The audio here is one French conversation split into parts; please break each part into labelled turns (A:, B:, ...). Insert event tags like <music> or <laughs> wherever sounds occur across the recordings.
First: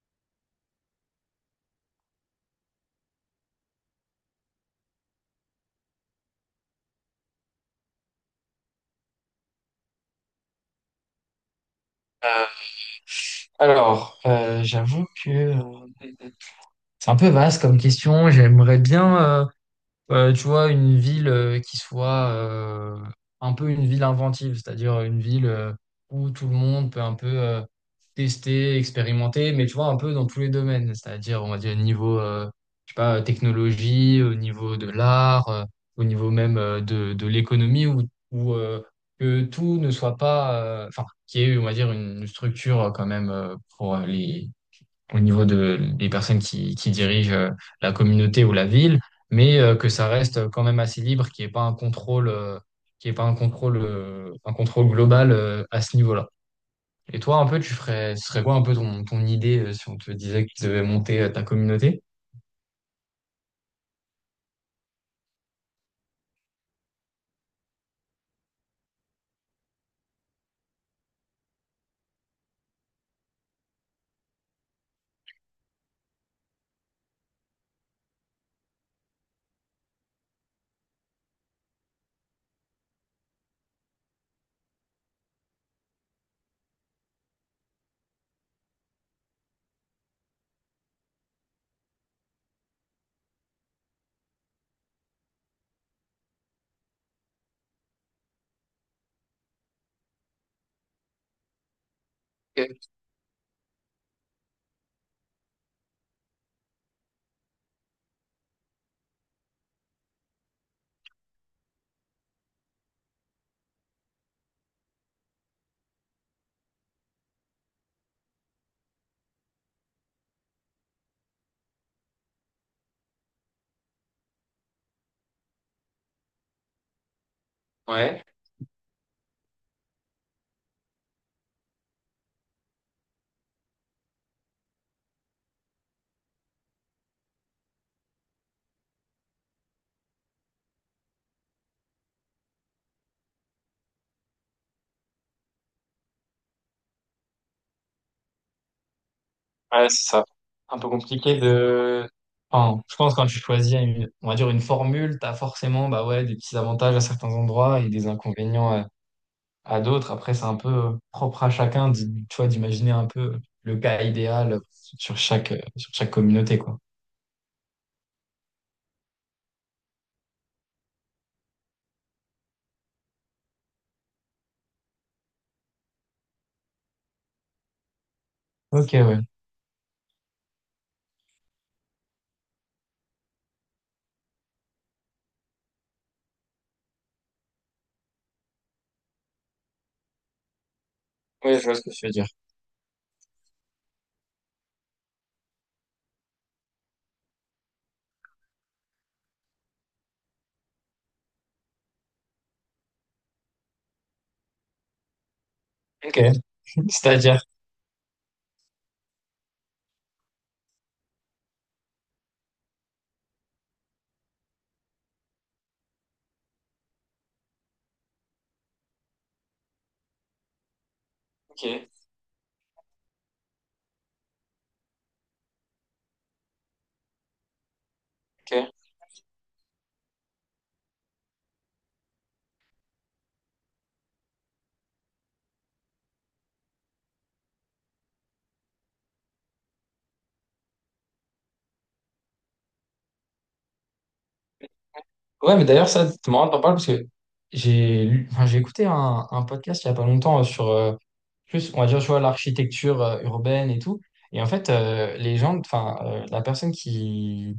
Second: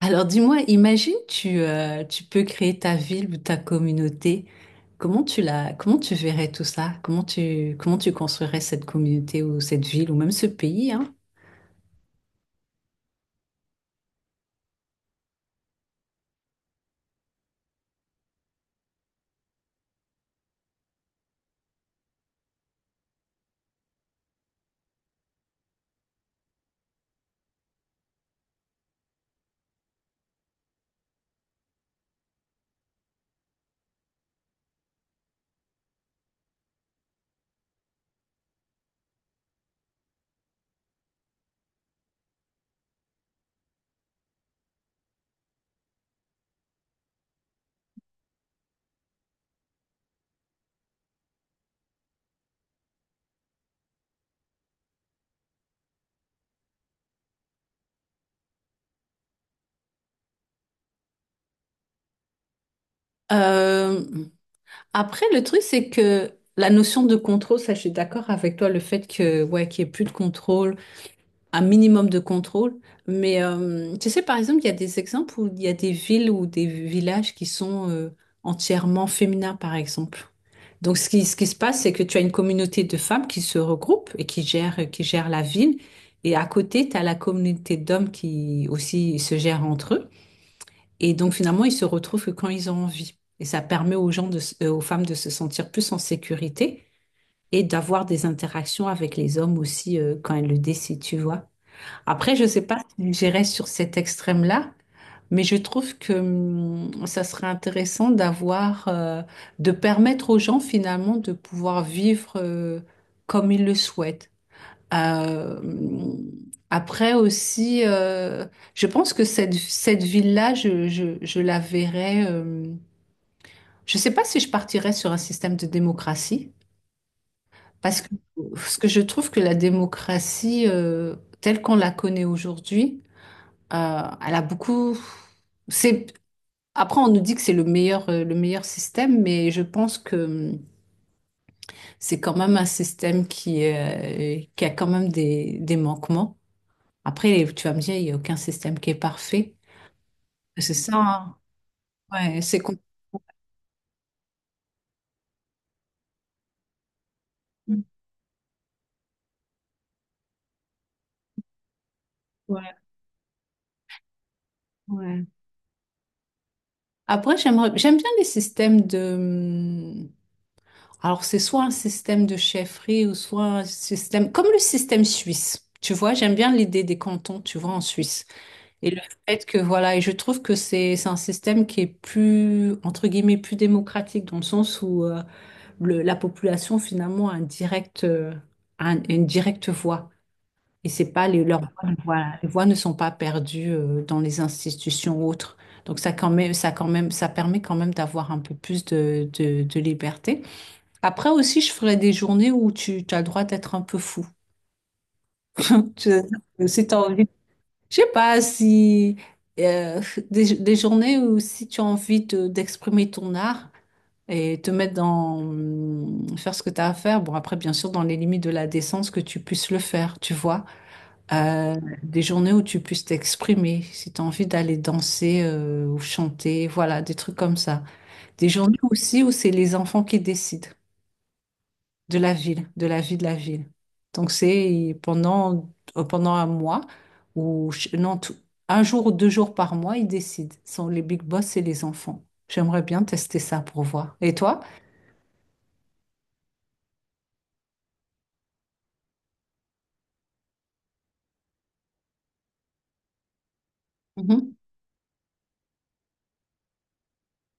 A: Alors dis-moi, imagine tu, tu peux créer ta ville ou ta communauté. Comment tu la, comment tu verrais tout ça? Comment tu construirais cette communauté ou cette ville ou même ce pays, hein?
B: Euh, j'avoue que c'est un peu vaste comme question. J'aimerais bien, tu vois, une ville qui soit un peu une ville inventive, c'est-à-dire une ville où tout le monde peut un peu tester, expérimenter, mais tu vois, un peu dans tous les domaines, c'est-à-dire, on va dire, niveau, je sais pas, technologie, au niveau de l'art, au niveau même de l'économie, où, où que tout ne soit pas, enfin, qu'il y ait, on va dire, une structure quand même pour les au niveau de, des personnes qui dirigent la communauté ou la ville, mais que ça reste quand même assez libre, qu'il n'y ait pas un contrôle, qu'il y ait pas un contrôle, un contrôle global à ce niveau-là. Et toi, un peu, tu ferais, ce serait quoi un peu ton, ton idée, si on te disait que tu devais monter ta communauté?
A: Euh, Après, le truc, c'est que la notion de contrôle, ça, je suis d'accord avec toi, le fait que, ouais, qu'il n'y ait plus de contrôle, un minimum de contrôle. Mais tu sais, par exemple, il y a des exemples où il y a des villes ou des villages qui sont entièrement féminins, par exemple. Donc, ce qui se passe, c'est que tu as une communauté de femmes qui se regroupent et qui gèrent la ville. Et à côté, tu as la communauté d'hommes qui aussi se gèrent entre eux. Et donc finalement, ils se retrouvent que quand ils ont envie. Et ça permet aux gens de, aux femmes de se sentir plus en sécurité et d'avoir des interactions avec les hommes aussi quand elles le décident, tu vois. Après, je ne sais pas
B: Ok.
A: si j'irai sur cet extrême-là, mais je trouve que ça serait intéressant d'avoir, de permettre aux gens finalement de pouvoir vivre comme ils le souhaitent. Euh, après aussi, je pense que cette ville-là, je la verrais. Je ne sais pas si je partirais sur un système de démocratie, parce que,
B: Ouais,
A: parce que je trouve que la démocratie, telle qu'on la connaît aujourd'hui, elle a beaucoup. C'est, après, on nous dit que c'est le meilleur système, mais je pense que c'est quand même un système qui a quand même des manquements. Après, tu vas me dire, il n'y a aucun système qui est parfait.
B: ouais, c'est ça.
A: C'est
B: Un peu
A: ça, hein.
B: compliqué de.
A: Ouais, c'est
B: Enfin,
A: compliqué.
B: je pense que quand tu choisis une, on va dire une formule, tu as forcément bah ouais, des petits avantages à certains endroits et des inconvénients à d'autres. Après, c'est un peu propre à chacun, tu vois,
A: Ouais,
B: d'imaginer un peu le cas idéal
A: ouais.
B: sur chaque communauté, quoi.
A: Après, j'aimerais, j'aime bien les systèmes de... Alors, c'est soit un système de chefferie ou soit un système... Comme le système suisse. Tu vois, j'aime bien l'idée des cantons, tu vois, en Suisse. Et
B: Ok,
A: le
B: ouais.
A: fait que, voilà, et je trouve que c'est un système qui est plus, entre guillemets, plus démocratique, dans le sens où la population, finalement, a un direct, une directe voix. Et c'est pas les,
B: Ouais,
A: leurs
B: je
A: voix,
B: vois ce que tu veux dire.
A: voilà, les voix ne sont pas perdues dans les institutions autres. Donc ça quand même, ça quand même, ça permet quand même d'avoir un peu plus de liberté. Après aussi, je ferai des journées où tu as le droit d'être un peu fou. <laughs> Tu-
B: Ok.
A: Si
B: <laughs>
A: tu as envie,
B: C'est-à-dire.
A: je sais pas si euh, des journées où si tu as envie d'exprimer ton art et te mettre dans faire ce que tu as à faire. Bon après, bien sûr, dans les limites de la décence que tu puisses le faire, tu vois.
B: Ok,
A: Euh, des journées où tu puisses t'exprimer, si tu as envie d'aller danser ou chanter, voilà, des trucs comme ça. Des
B: ok.
A: journées aussi où c'est les enfants qui décident de la ville, de la vie de la ville. Donc c'est pendant, pendant un mois ou ch- non, tout- un jour ou deux jours par mois, ils décident. Ce sont les big boss et les enfants. J'aimerais bien tester ça pour voir. Et toi?
B: Ouais, mais d'ailleurs, ça, c'est marrant de t'en parler parce que j'ai écouté un podcast il y a pas longtemps sur, plus, on va dire, je vois l'architecture urbaine et tout. Et en
A: Mhm,
B: fait, les gens, la personne qui,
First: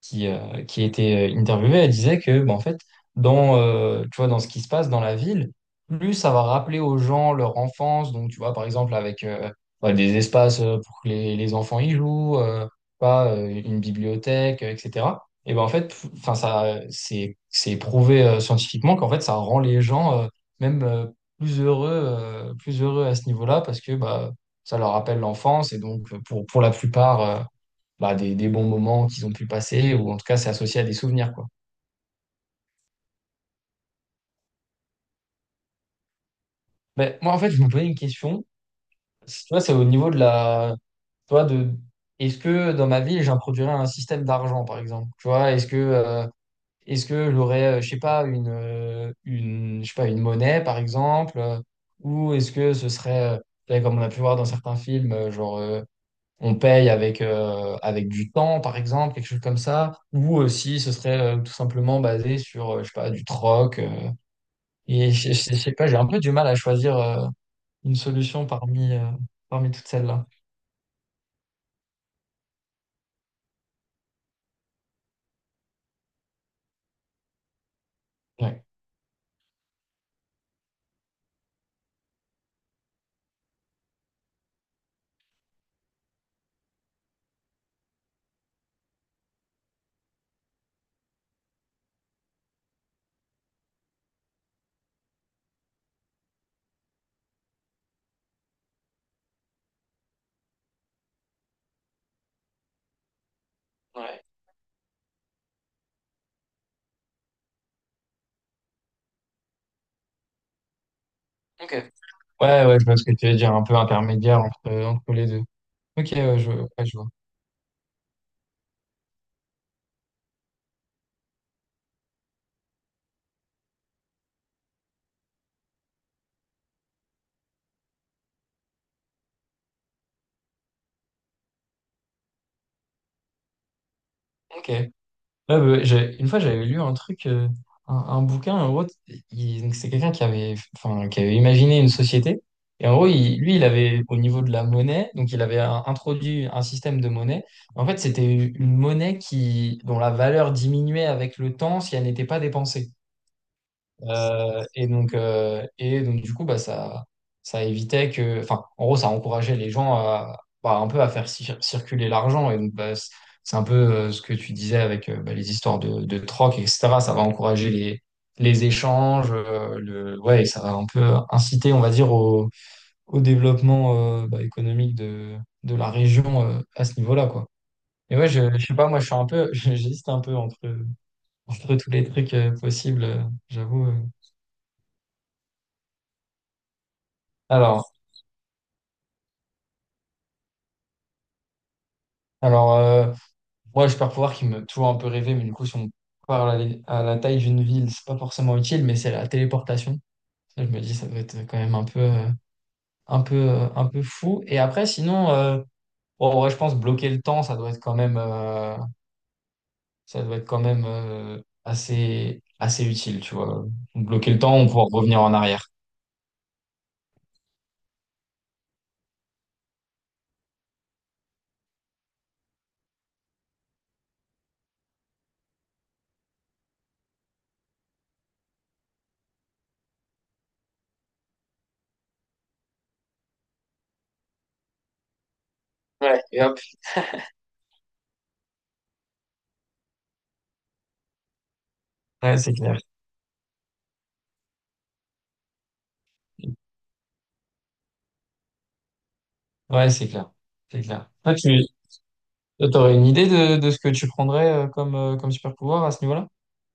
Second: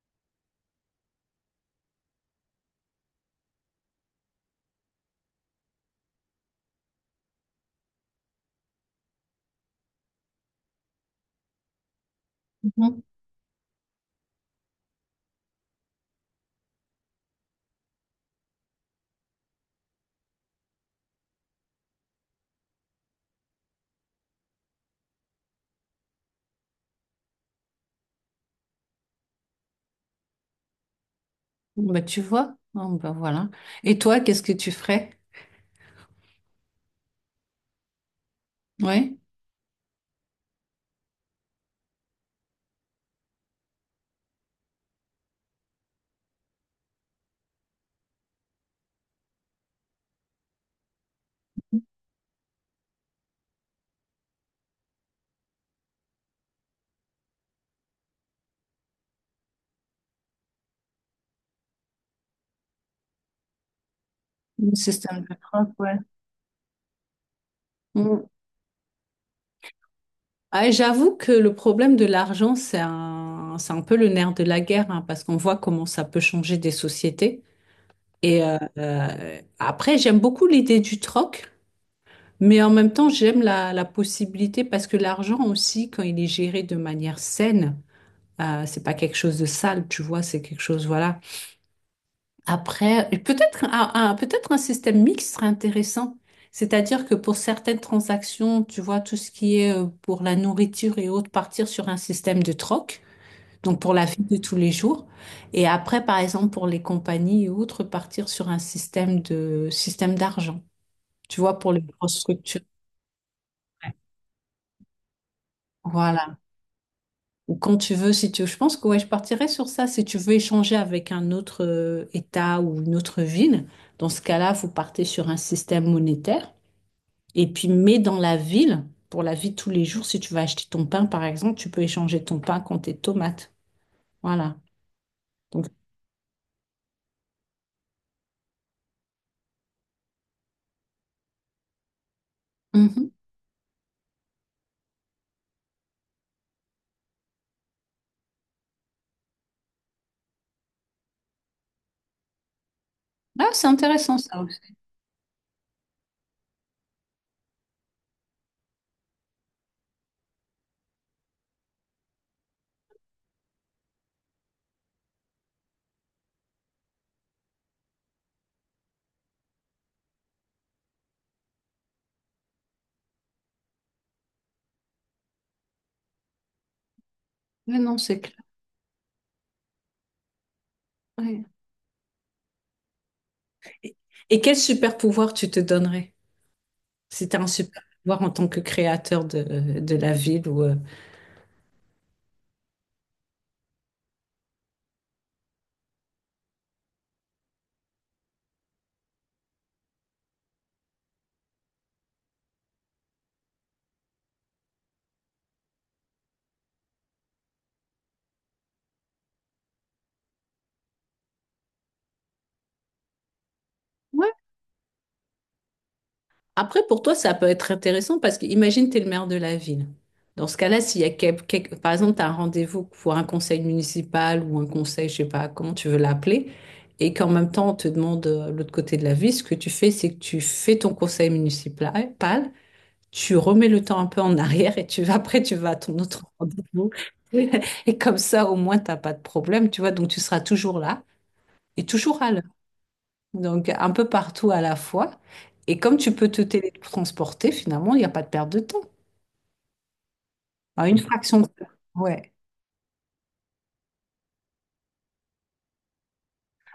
B: qui, euh, qui était interviewée, elle disait que, bah, en fait, dans, tu vois, dans ce qui se passe dans la ville, plus ça va rappeler aux gens leur enfance. Donc, tu vois, par exemple, avec bah, des espaces pour que les enfants y jouent,
A: mhm.
B: pas une bibliothèque, etc. Et ben en fait, enfin, ça, c'est prouvé scientifiquement qu'en fait, ça rend les gens même plus plus heureux à ce niveau-là parce que bah, ça leur rappelle l'enfance. Et donc, pour la plupart, bah, des bons moments qu'ils ont pu passer, ou en tout cas, c'est associé à des souvenirs, quoi.
A: Bah, tu vois, oh, bah, voilà. Et toi, qu'est-ce que tu ferais?
B: Mais moi, en fait, je me posais une question.
A: Ouais,
B: Si tu vois, c'est au niveau de la. Tu vois, de. Est-ce que dans ma vie, j'introduirais un système d'argent, par exemple? Tu vois, est-ce que. Est-ce que j'aurais, je sais pas, une, je sais pas, une monnaie, par exemple, ou est-ce que ce serait, tu sais, comme on a pu voir dans certains films, on paye avec, avec du temps, par exemple, quelque chose comme ça, ou si ce serait tout simplement basé sur, je sais pas, du troc,
A: le
B: et
A: système de
B: je
A: preuve,
B: sais pas, j'ai un peu du mal à choisir une
A: ouais.
B: solution parmi, parmi toutes celles-là.
A: Ah, j'avoue que le problème de l'argent, c'est un peu le nerf de la guerre, hein, parce qu'on voit comment ça peut changer des sociétés. Et
B: Ouais.
A: après, j'aime beaucoup l'idée du troc, mais en même temps, j'aime la possibilité, parce que l'argent aussi, quand il est géré de manière saine, c'est pas quelque chose de sale, tu vois, c'est quelque chose, voilà. Après, et peut-être un système mixte serait intéressant. C'est-à-dire que pour certaines transactions, tu vois, tout ce qui est pour la nourriture et autres, partir sur un système de troc. Donc pour la
B: Ouais.
A: vie de tous les jours. Et après, par exemple, pour les compagnies et autres, partir sur un système de système d'argent. Tu vois, pour
B: Ok.
A: les grosses structures.
B: Ouais, ouais, je vois ce que tu veux dire, un peu intermédiaire entre, entre les deux. Ok,
A: Voilà.
B: ouais, je vois.
A: Ou quand tu veux, si tu veux. Je pense que ouais, je partirais sur ça. Si tu veux échanger avec un autre État ou une autre ville, dans ce cas-là, vous partez sur un système monétaire. Et puis, mais dans la ville, pour la vie de tous les jours, si tu vas acheter ton pain, par exemple, tu peux échanger ton pain contre tes tomates. Voilà.
B: Ok. Ouais,
A: Donc,
B: une fois, j'avais lu un truc, un bouquin, en gros, donc c'est quelqu'un qui avait, enfin, qui avait imaginé une société. Et en gros,
A: mhm.
B: lui, il avait, au niveau de la monnaie, donc il avait introduit un système de monnaie. En fait, c'était une monnaie qui, dont la valeur diminuait avec le temps si elle n'était pas dépensée.
A: Ah, c'est intéressant ça aussi.
B: Et donc du coup, bah, ça évitait que, enfin, en gros, ça encourageait les gens à, bah, un peu à faire circuler l'argent. Et donc, bah, c'est un peu ce que tu disais avec bah, les histoires de troc, etc. Ça va encourager les échanges, ouais, et ça va un peu inciter, on va dire, au, au développement bah, économique de la région à ce niveau-là, quoi.
A: Mais non,
B: Et
A: c'est
B: ouais,
A: clair.
B: je sais pas, moi, je suis un peu, <laughs> j'hésite un peu entre,
A: Ouais.
B: entre tous les trucs possibles, j'avoue.
A: Et quel super pouvoir tu te donnerais si tu as un super
B: Alors,
A: pouvoir en tant que créateur de la ville ou
B: Alors, euh, moi, j'ai super pouvoir qui me toujours un peu rêver, mais du coup, si on parle à la taille d'une ville, c'est pas forcément utile, mais c'est la téléportation. Ça, je me dis, ça doit être quand même un un un peu fou. Et après, sinon, bon, en vrai, je pense bloquer le temps, ça doit être quand ça doit être quand même assez, assez utile, tu vois.
A: Ouais.
B: Bloquer le temps, on pourra revenir en arrière.
A: Après, pour toi, ça peut être intéressant parce que imagine, tu es le maire de la ville. Dans ce cas-là, s'il y a par exemple, tu as un rendez-vous pour un conseil municipal ou un conseil, je sais pas comment tu veux l'appeler, et qu'en même temps, on te demande l'autre côté de la ville, ce que tu fais, c'est que tu fais ton conseil municipal, tu remets le temps un peu en arrière, et tu vas, après tu vas à ton
B: Ouais,
A: autre
B: et hop.
A: rendez-vous. <laughs> Et comme ça au moins t'as pas de problème, tu vois, donc tu seras toujours là et toujours à
B: Ouais,
A: l'heure,
B: c'est clair.
A: donc un peu partout à la fois, et comme tu peux te télétransporter finalement, il n'y a pas de perte de temps,
B: Ouais, c'est clair. C'est
A: à une
B: clair. Toi,
A: fraction de...
B: tu
A: temps. Ouais,
B: aurais une idée de ce que tu prendrais comme, comme super pouvoir à ce niveau-là?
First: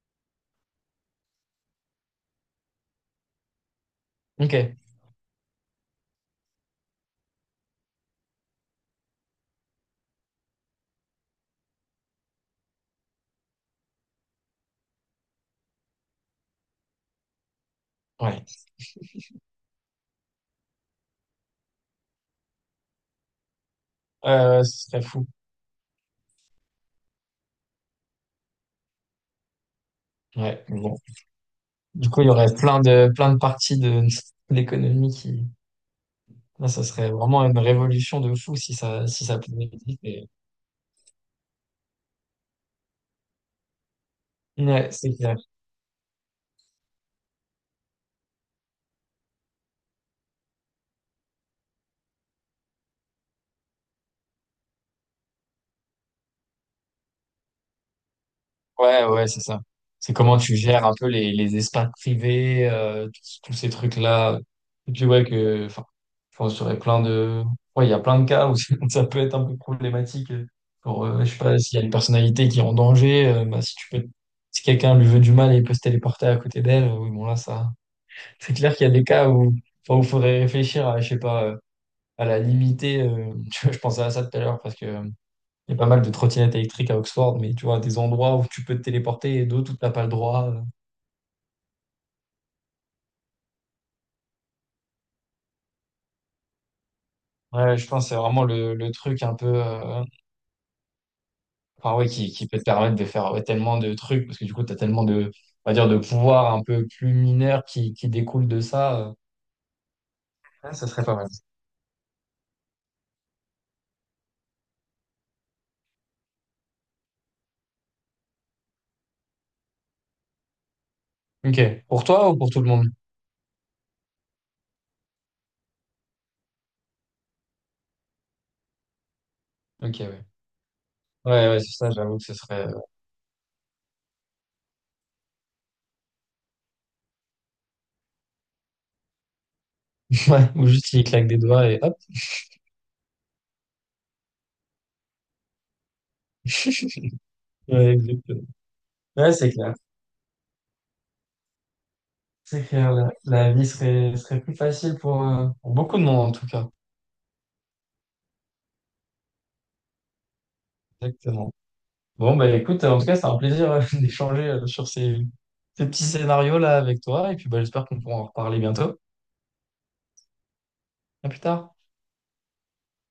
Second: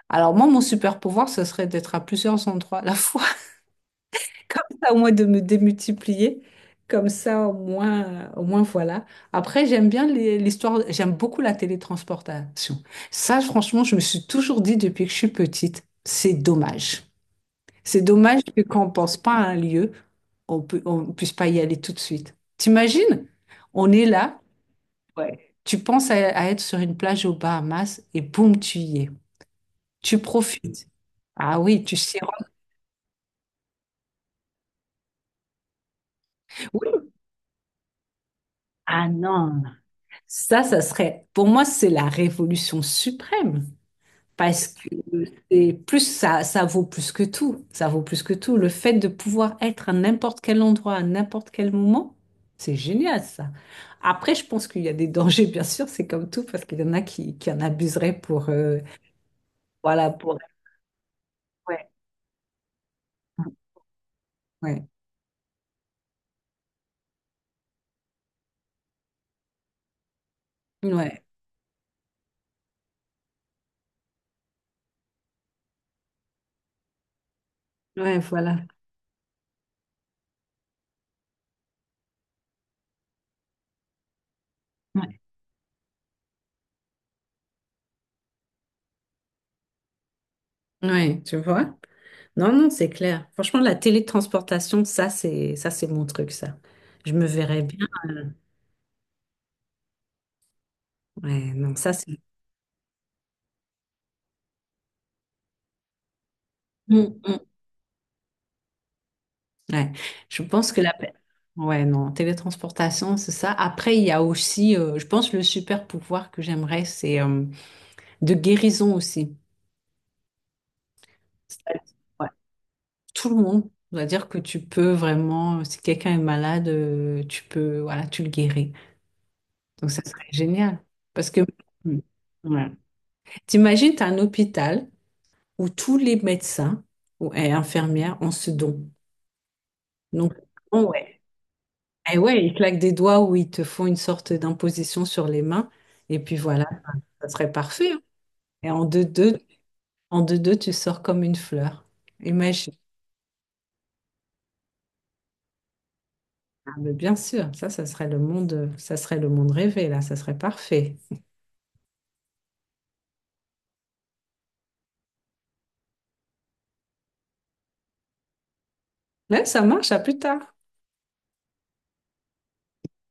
A: alors moi mon super pouvoir ce serait d'être à plusieurs endroits à la fois.
B: Ok.
A: Comme ça, au moins de me démultiplier. Comme ça, au moins voilà. Après, j'aime bien l'histoire, j'aime beaucoup la télétransportation. Ça, franchement, je me suis toujours dit depuis que je suis petite, c'est dommage. C'est dommage
B: Ouais,
A: que quand on pense pas à un lieu, on puisse pas y aller tout de suite. T'imagines? On est là,
B: ce serait fou.
A: ouais, tu penses à être sur une plage aux Bahamas et boum, tu y es. Tu
B: Ouais, mais
A: profites.
B: bon.
A: Ah oui, tu
B: Du coup, il y
A: sirotes.
B: aurait plein de parties de <laughs> l'économie qui. Là, ça
A: Oui.
B: serait vraiment une révolution de fou si
A: Ah
B: ça
A: non.
B: pouvait exister.
A: Ça serait, pour moi, c'est la révolution suprême. Parce que
B: Ouais, c'est clair.
A: c'est plus ça, ça vaut plus que tout. Ça vaut plus que tout. Le fait de pouvoir être à n'importe quel endroit, à n'importe quel moment, c'est génial, ça. Après, je pense qu'il y a des dangers, bien sûr, c'est comme tout, parce qu'il y en a qui en abuseraient pour,
B: Ouais, ouais, c'est ça.
A: voilà,
B: C'est
A: pour,
B: comment tu gères un peu les
A: ouais,
B: espaces privés, tous tous ces trucs-là.
A: ouais,
B: Et puis, ouais, que, enfin, je pense qu'il y aurait plein de, ouais, il y a plein de cas où <laughs> ça peut être un peu problématique. Pour,
A: ouais,
B: je sais pas, s'il y a une personnalité qui est en danger, bah, si tu peux, si quelqu'un lui veut du mal et il peut se téléporter à côté d'elle, oui, bon, là, ça,
A: ouais,
B: c'est
A: voilà.
B: clair qu'il y a des cas où, enfin, où faudrait réfléchir à, je sais pas, à la limiter, <laughs> tu vois, je pensais à ça tout à l'heure parce que,
A: Ouais.
B: il y a pas mal de trottinettes électriques à Oxford, mais tu vois, des endroits où tu peux te téléporter et d'autres où t'as pas le droit.
A: Ouais, tu vois? Non, non, c'est clair. Franchement, la télétransportation, ça, c'est mon truc, ça. Je me verrais
B: Ouais,
A: bien.
B: je pense que c'est vraiment le truc un peu,
A: Ouais, non, ça
B: enfin ouais,
A: c'est.
B: qui peut te permettre de faire ouais, tellement de trucs, parce que du coup, t'as tellement de, on va dire, de pouvoirs un peu plus
A: Mm, mm.
B: mineurs qui découlent de ça.
A: Ouais. Je pense
B: Ouais,
A: que
B: ça
A: la.
B: serait pas mal.
A: Ouais, non, télétransportation, c'est ça. Après, il y a aussi, je pense, le super pouvoir que j'aimerais, c'est de guérison aussi.
B: Ok.
A: C'est-à-dire,
B: Pour
A: ouais,
B: toi ou pour tout le monde?
A: tout le monde. C'est-à-dire que tu peux vraiment, si quelqu'un est malade, tu peux, voilà, tu le guéris. Donc,
B: Ok,
A: ça
B: ouais.
A: serait génial. Parce que,
B: Ouais, ouais, c'est ça,
A: mm.
B: j'avoue que ce serait.
A: Ouais. T'imagines, tu as un hôpital où tous les médecins ou, et infirmières ont ce don.
B: <laughs>
A: Donc,
B: Ouais, ou juste il
A: ouais.
B: claque des doigts et hop.
A: Eh ouais, ils claquent des doigts où ils te font une sorte d'imposition sur les mains. Et puis voilà, ça
B: <laughs>
A: serait parfait.
B: Ouais,
A: Hein.
B: exactement.
A: Et
B: Ouais, c'est clair.
A: en deux-deux, tu sors comme une fleur.
B: C'est
A: Imagine.
B: clair, la vie serait, serait plus facile pour beaucoup de monde en tout cas.
A: Ah, mais bien sûr, ça serait le monde, ça serait le monde rêvé, là, ça serait parfait.
B: Exactement. Bon, bah écoute, en tout cas, c'est un plaisir <laughs> d'échanger sur ces, ces petits scénarios-là avec toi. Et puis, bah, j'espère qu'on pourra en reparler bientôt.
A: Là, ça marche, à plus tard.
B: À plus tard.